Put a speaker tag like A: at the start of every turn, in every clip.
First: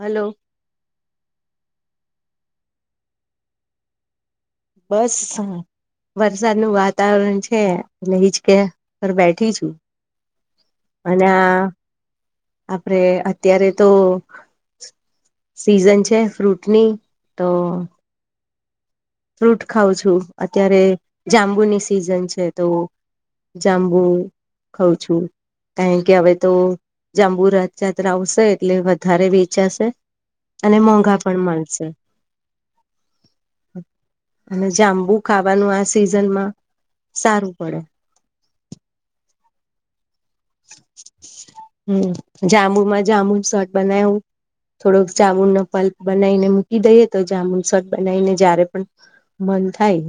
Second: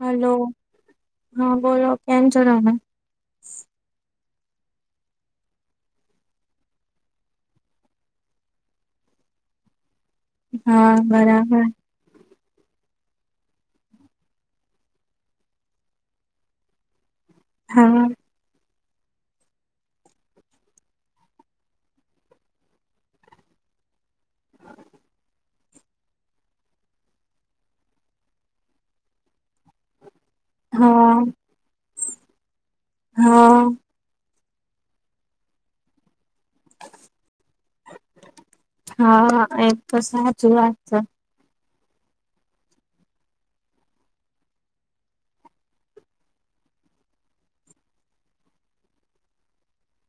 A: Hello હા બોલોલો કેન ચાલના.
B: બસ હા. વરસાદ નું વાતાવરણ છેલે હજ કે ઘ બેઠી છું.
A: હા
B: અને આ
A: બરાબર.
B: આપડે અત્યારે તો સીઝન છે, ફ્રૂટની તો
A: હા
B: ફ્રૂટ ખઉં છું, અત્યારે જાંબુની સિઝન છે, તો જાંબુ ખઉં છું. કારણ કે હવે, તો જાંબુ રથયાત્રા આવશે એટલે વધારે વેચાશે અને મોંઘા,
A: હા
B: પણ મળશે
A: હા
B: અને જાંબુ ખાવાનુ આ સિઝનમા, સારું પડે
A: હા, એમ તો સાચી વાત છે
B: હમ, જાંબુમા જાંબુ શોટ બનાવું થોડોક જાામુનનોો પલ્પ બનાવીને મૂકી દઈએ, તો જાામુન સટ બનાવીને જય્યારે પણ પણ થાય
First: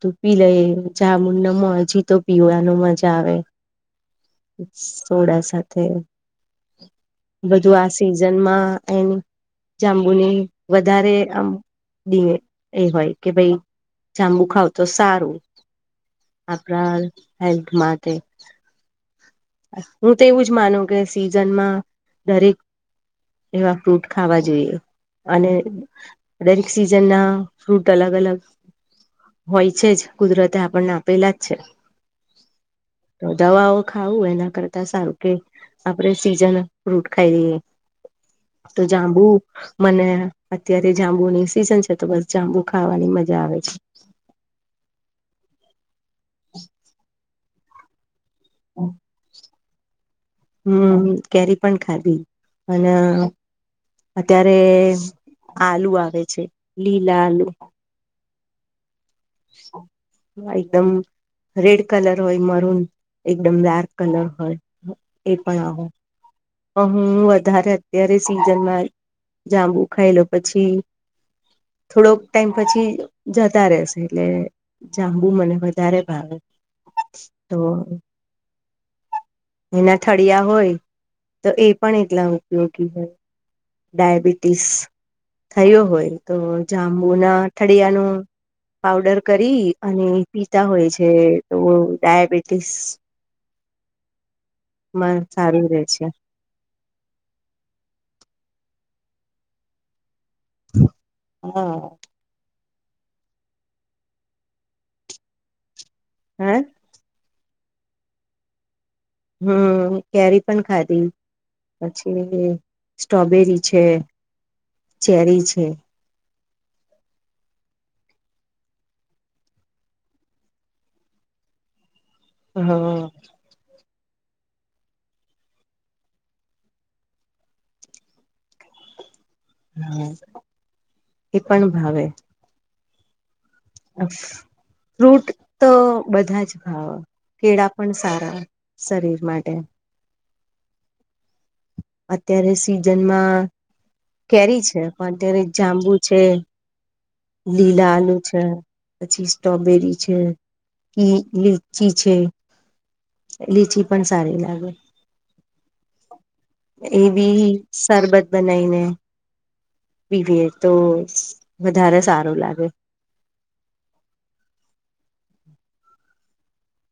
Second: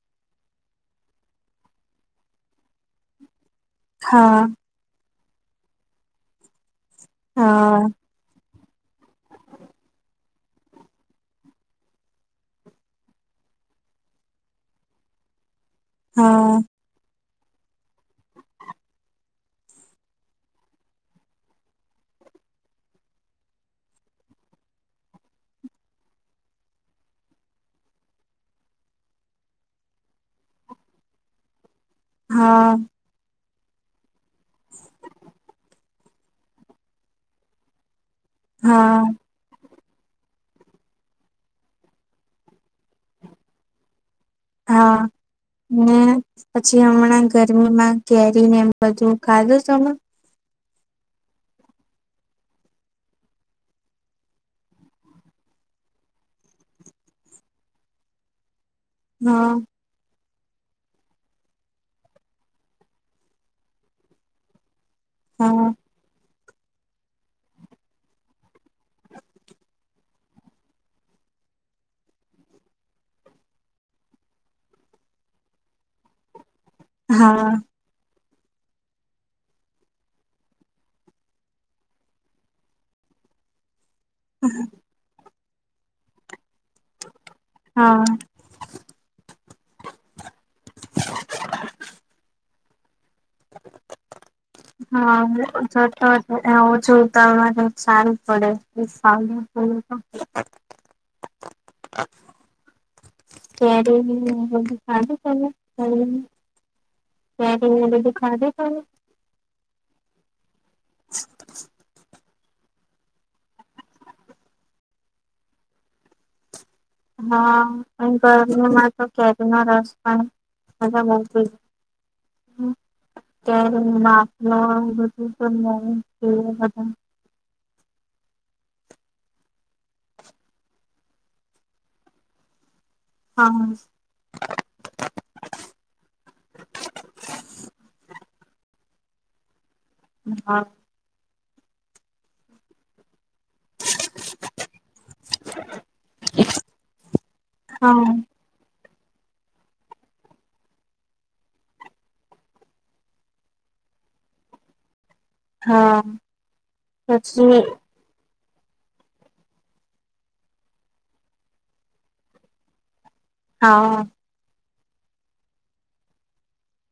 B: તું પી લઈ જા મડમ હજી, તો પીવવાનું મજા આવે
A: હા.
B: થોડા સાથે બધું,
A: હા
B: આ સિઝનમા એની જાંબુની. વધારે આમ એ હોય, કે ભાઈ જાંબુ ખાવ તો સારું.
A: હા
B: આપણા હેલ્થ માટે. હું તો એવું જ માનું કે સિઝનમાં દરેક. એવા ફ્રૂટ ખાવા જોઈએ. અને દરેક સિઝનના ફ્રૂટ અલગ, અલગ. હોય છેજ, કુદરતે આપણને આપેલા જ છે
A: હા.
B: તો દવાઓ ખાવું એના કરતા સારું કે આપણે સીઝન ફ્રૂટ, ખાઈ લઈએ. તો
A: હા
B: જાંબુ. મને અત્યારે જાંબુની સિઝન છે, તો બસ જાંબુ ખાવાની મજા આવે છે.
A: હા, પછી હમણાં ગરમીમાં. કેરી, ને એમ બધું ખાધો.
B: હમ, કેરી પણ ખાધી અને. અત્યારે આલુ આવે છે, લીલા આલુ.
A: હા.
B: એકદમ રેડ કલર હોય, મરૂન એકદમ ડાર્ક કલર હોય. એ પણ
A: હા
B: આવો. હું, વધારે અત્યારે સીઝનમાં જાંબુ ખાઈલો પછી. થોડોક ટાઈમ પછી જતા, રહેશે એટલે જાંબુ મને વધારે ભાવે.
A: હા.
B: તો એના થળિયા હોય, તો એ પણ એટલા ઉપયોગી હોય. ડાયાબિટીસ થયો હોય, તો
A: હા
B: જાંબુનાઠળિયાનું. પઉડર કરી અને પીતા હોય છે, તો ડાયાબિટીસ. માં
A: હા,
B: સારું રે છે
A: જતો એ ઓછું ઉતાારવા સારું પડે. એ સા તો.
B: હા.
A: ત્યારેુંધું ખાધું પ.
B: હા
A: ત્યારે, બધું ખાધે ખું.
B: હમ, ક્યારે પણ ખાધી પછી. સ્ટ્રોબેરી છે, ચેરી છે.
A: હા, અને ગરમીમાં તો કેરી નો રસ પણ. હા, હા બકુલ.
B: હા.
A: ના બધું તો બધા.
B: હા એ પણ ભાવે. આછા. ફ્રૂટ તો બધા જ ખાવ કેળા પણ સારા. શરીર માટે.
A: હા.
B: અત્યારે સિઝનમાં. કેરી છે પણ અત્યારે જાંબુ છે. લીલા
A: હા
B: આલુ છે. પછી સ્ટ્રોબેરી છે કે લીચી છે. લીચી પણ સારી લાગે.
A: હા
B: એવી
A: પછી
B: સરબત બનાઈને. પીવી તો વધારે સારું લાગે.
A: હા.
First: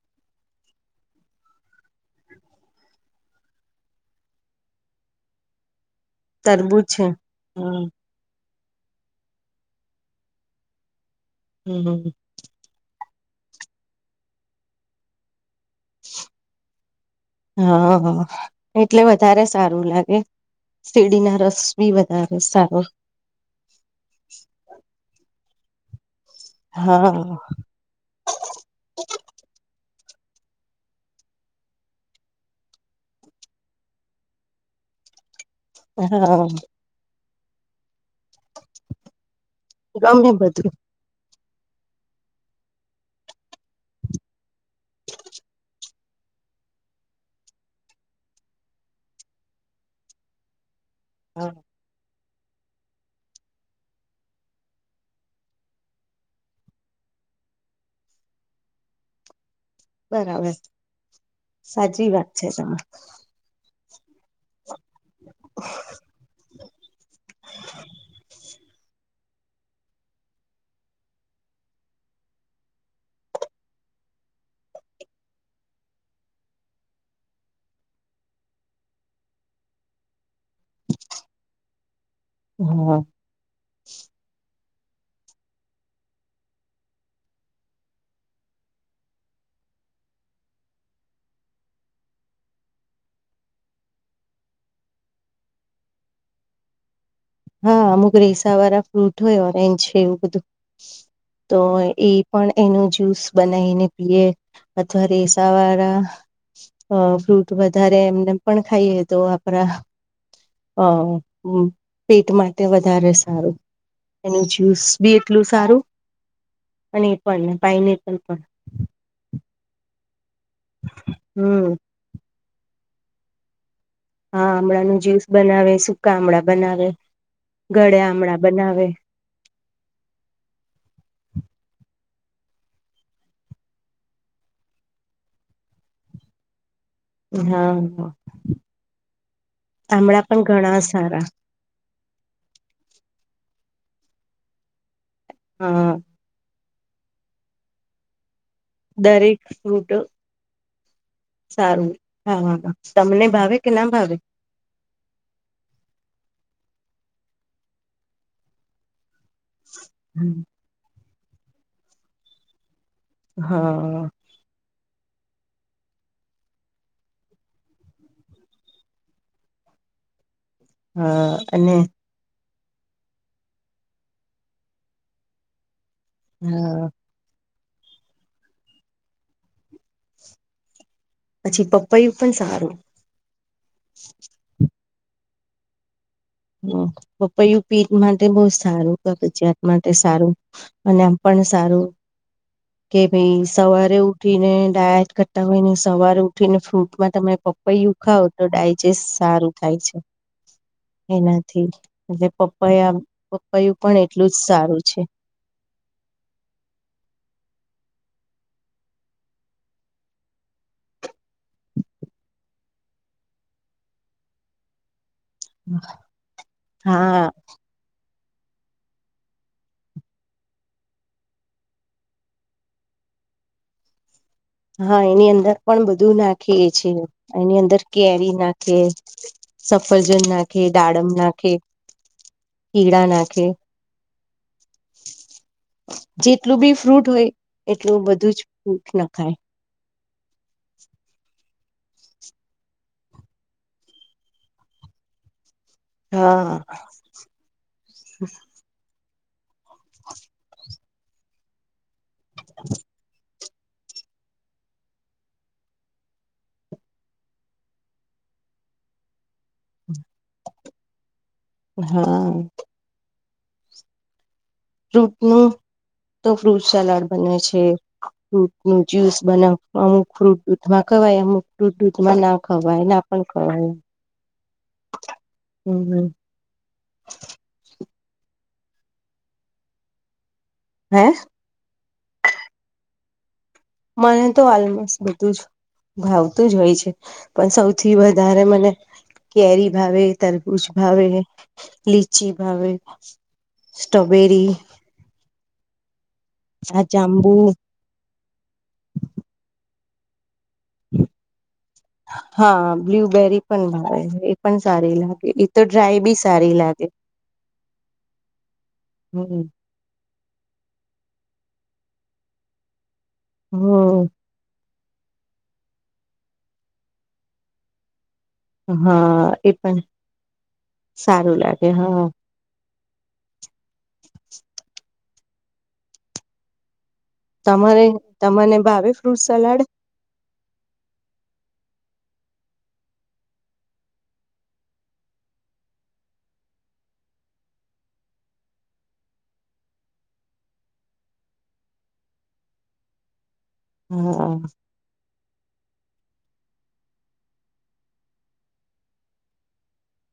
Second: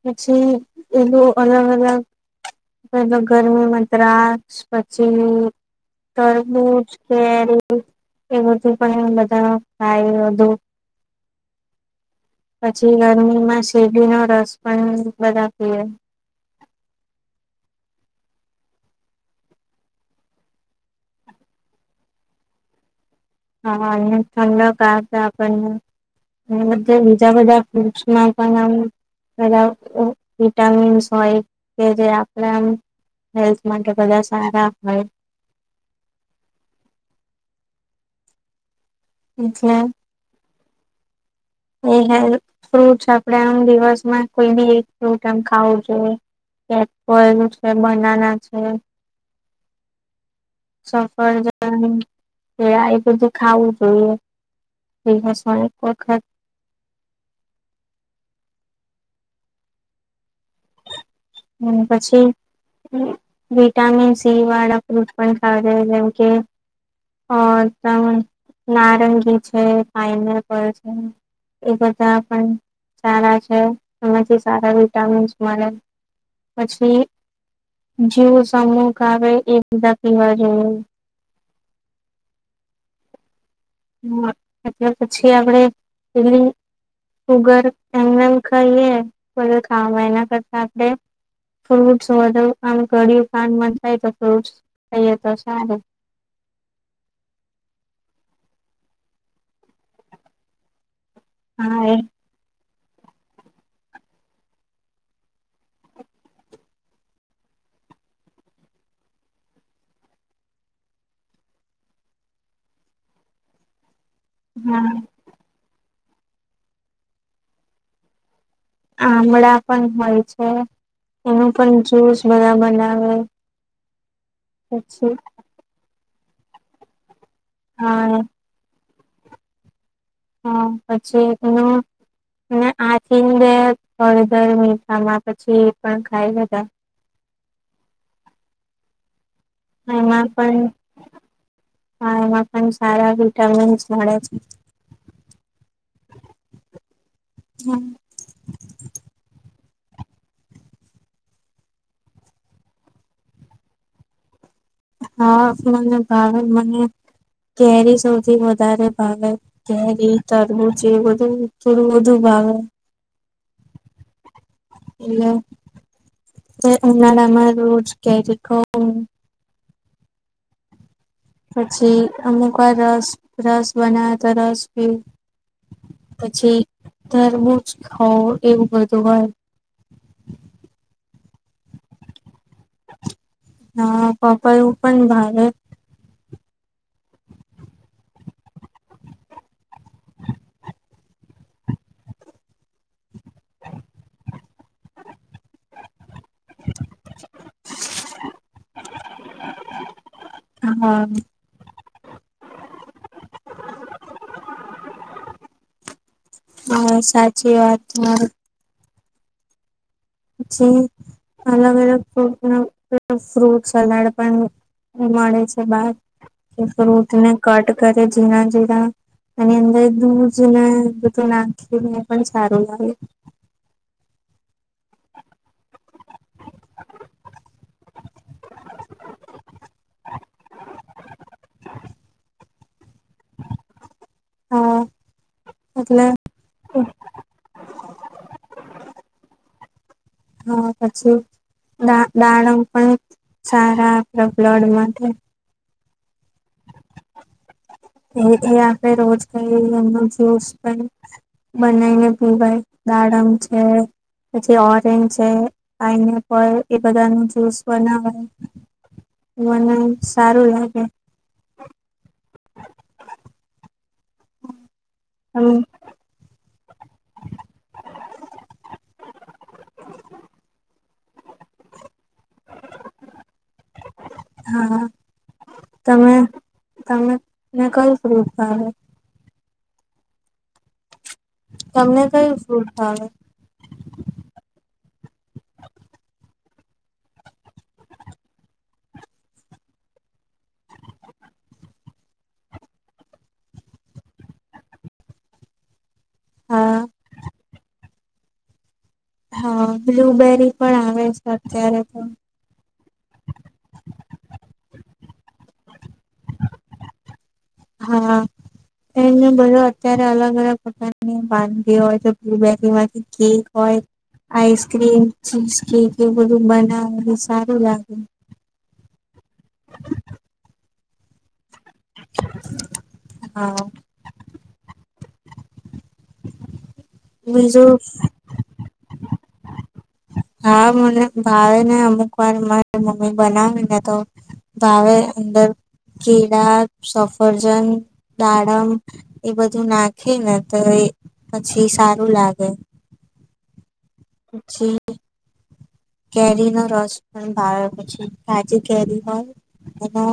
A: પછી એનું અલગ અલગ. પેલો ગરમી મદ્રાસ પછી. તરબૂજ કેરી
B: હમ
A: એ બધું પણ બધા. હ દું.
B: હમ હમ.
A: પછી ગરમીમાં શેડી નો રસ પણ બનાતીએ.
B: હા એટલે વધારે સારું લાગે. સીડી ના રસ બી વધારે સારો.
A: હા અને ઠંડ ક આપણને. બધ
B: હા
A: બીજા બધા ફૂટ્સમાં પણ બ. ભીટામિ સય કે જે આપખલા. હેલ્થ માટે બધા સારા હોય.
B: હા.
A: એટલે
B: ગમે બધું.
A: એ હેલ્થ ફ્રૂટ આપણેે આમ દિવસમાં કોઈ બી એક ફ્રૂટ આમ ખાવું જોઈએ. કેપપલ છે બનાના છે. સફર જર્ની. એ એ બધું ખાવું જોઈએસ એક વખત.
B: બરાબર.
A: અને
B: સાચી
A: પછી
B: વાત છે તમા
A: વિટામિન સી વાળા. ફટ પણ ખ છે જેમ કે ત નારંગી. છે ફઇનલ પર છે. એ બધા પણ સારા છે એમાંથી સારા વિટામિન્સ મળે. પછી. જેવું સમમુક આવે એ બીધા પીવા જોએ.
B: હમ્મ.
A: હ એટલે પછી આપડે એલી. શુગર એમને એમ ખાઈએ પ ખવા એના કરતા આપડણે. ફ્રૂટસ વધ આમ ઘળય કંડ થાય તો ફ્રૂટ ખાઈએ તો સારું.
B: હા અમુક રેસા વાળા ફ્રૂટ હોય ઓરેન્જ છે એવું બધું. તો એ પણ. એનો જ્યુસ બનાવીને પીએ અથવા રેસા વાળા. અ ફ્રૂટ વધારે એમને પણ ખાઈએ તો આપણા. હા હમ. પેટ માટે વધારે સારું એનું જ્યુસ
A: હા
B: બી એટલું સારું. અને એ પણને ભાઈને પણ પણ.
A: આમળા પણ હોય છે એનું
B: હમ
A: પણ જુસ બધા બનાવે.
B: હા આમળા ન
A: પછી
B: જ્યુસ બનાવે સકા આમળા બનાવે ગળે
A: હા
B: આમળા બનાવે.
A: હા પછી એનું અને આથી બે હળદર મીઠામાં પછી પણ ખાય બધા.
B: હા હ.
A: એમાં પણ હા એમાં પણ સારા વિટામિ. [unintelligible]
B: હા
A: હમ
B: દરેક ફ્રૂટ. સારું હા હા હા તમને ભાવે કે ના ભાવે.
A: હા મને ભાવે મને કેરી સૌથી વધારે ભાવે. કેરી તરબું છે બધું થોડું બધું ભાવે.
B: હા.
A: એલે ઉનાળમાં રોડ કે રખ.
B: હા અને
A: પછી અમુક વા રસ રસ બનાવે તો રસ ભી પછી ધ. હો એવું બધું હોય.
B: પછી પપૈું પણ સારું.
A: હા પપ્પા એવું પણ ભારે.
B: હ પપ્પૈું પીઠ માટે બહ સારું કગજિયાત માટે સારું અને આમ પણ. તન સારું. કે ભાઈ સવારે ઉઠીને ડાયટ કરતા હોય ને સવારે ઉઠી ને ફ્રૂટમાં તમે પપાઈું. દુખાવો તો ડાયજેસ્ટ સારું થાય છે.
A: હ હા
B: એનાથી. એટલે પપ્પાયા પપ્પાયું પણ એટલું જ સારું છે.
A: હા સાચી વાત તમારી. જે અલગ અલગ ફ્રૂટ સલાડ પણ. મળે છે બાર કે ફ્રૂટ
B: હા
A: ને કટ કરે જઝીણા જઝીણા. એની અંદર દૂધ ને બધું નાખીને પણ સારું લાગે.
B: હા એની અંદર પણ બધું નાખીએ છેીએ એની અંદર કેરી નાખે સફરજન નાખે દાડમ નાખે કીડા નાખે.
A: હા એટલે
B: જેટલું બી ફ્રૂટ હોય એટલું બધું જ ફૂટ ન ખાય
A: હા પછી. ા દાડમ પણ સારા આપડા બ્લડ માટે
B: હા.
A: એ એ આપણે રોજ ક એ જ્યુસ પણ બનાવીને. ભાઈ દાડમ છે. પછી ઓરેન્જ છે પાઇનેપલ એ બધા ન જ્યુસ બનાવે. મને સારું લાગે.
B: હા. ફ્રૂટ નું તો ફ્રૂટ સલાડ બને છે. ફ્રૂટ નું જ્યુસ બનાવ અમુક ફ્રૂટ દૂધમાં ખવા અમુક ફ્રૂટ દૂધમાં ના ખવાય ના પણ. ખવાય
A: હા
B: હમ
A: તમે તમે ને ક. હ હા હ.
B: હમ્મ.
A: તમને કઈ ફૂલ થાવ.
B: મને તો આલમસ બધું જ. ભાવતું જ હોય છે પણ સૌથી વધારે મને. કેરી ભાવે તરબૂજ ભાવે લીચી ભાવે. સ્ટ્રોબૅરી.
A: હા
B: આજાંબુ.
A: હા બ્લુબેરી. પણ આવે છે અત્યારે તો
B: હા બ્લબેરી પણ ભાવ છે એ પણ સારી લાગે. તો ડ્રાય બી સારી લાગે
A: હા એને
B: હમ
A: બધ અત્યારે અલગ. [unintelligible] કેક હોય.
B: હમ
A: ક્રીમ ચી કે એવું બધું બનાવ એ સારું લાગે.
B: હા એ પણ સારું લાગે હા.
A: હા. બીજું
B: તમારે તને ભાવે ફ્રૂટ સલાડ.
A: હા મને ભાવે ને અમુક વાર મારી મમ્મી બનાવીને તો. ભાવે અંદર. કેળા સફરજન દાડમ એ બધું નાખે ને તો એ. પછી સારું લાગે.
B: હમ્મ.
A: કેરી નો રસ પણ ભાવ પછી આજે કેરી હોય. એનો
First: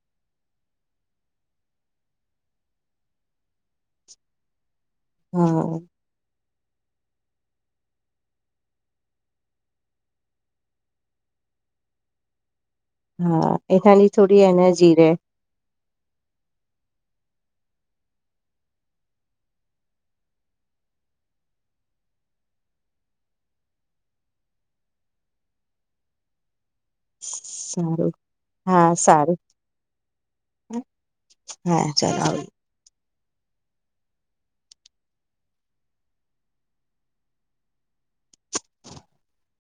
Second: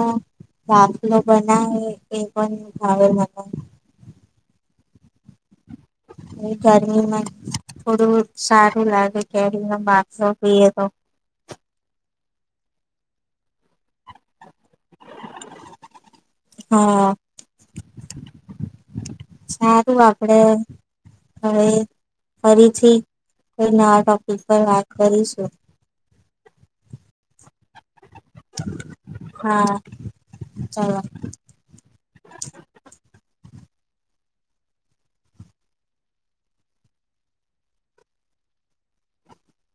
A: બાાતલો બના એ પણ ખાવે મને.
B: હા.
A: ગરમીમાં થોડું સારું લાગે કેરી બાપો પીએ તો.
B: હા એ તાની થોડી એનર્જી રહે રહે.
A: હા સારું આપડે. હવે ફરીથી કોઈ ન ટોપિક પર વાત કરીશું
B: સારું. હા સારું
A: હા ચાલો
B: હા ચાલ.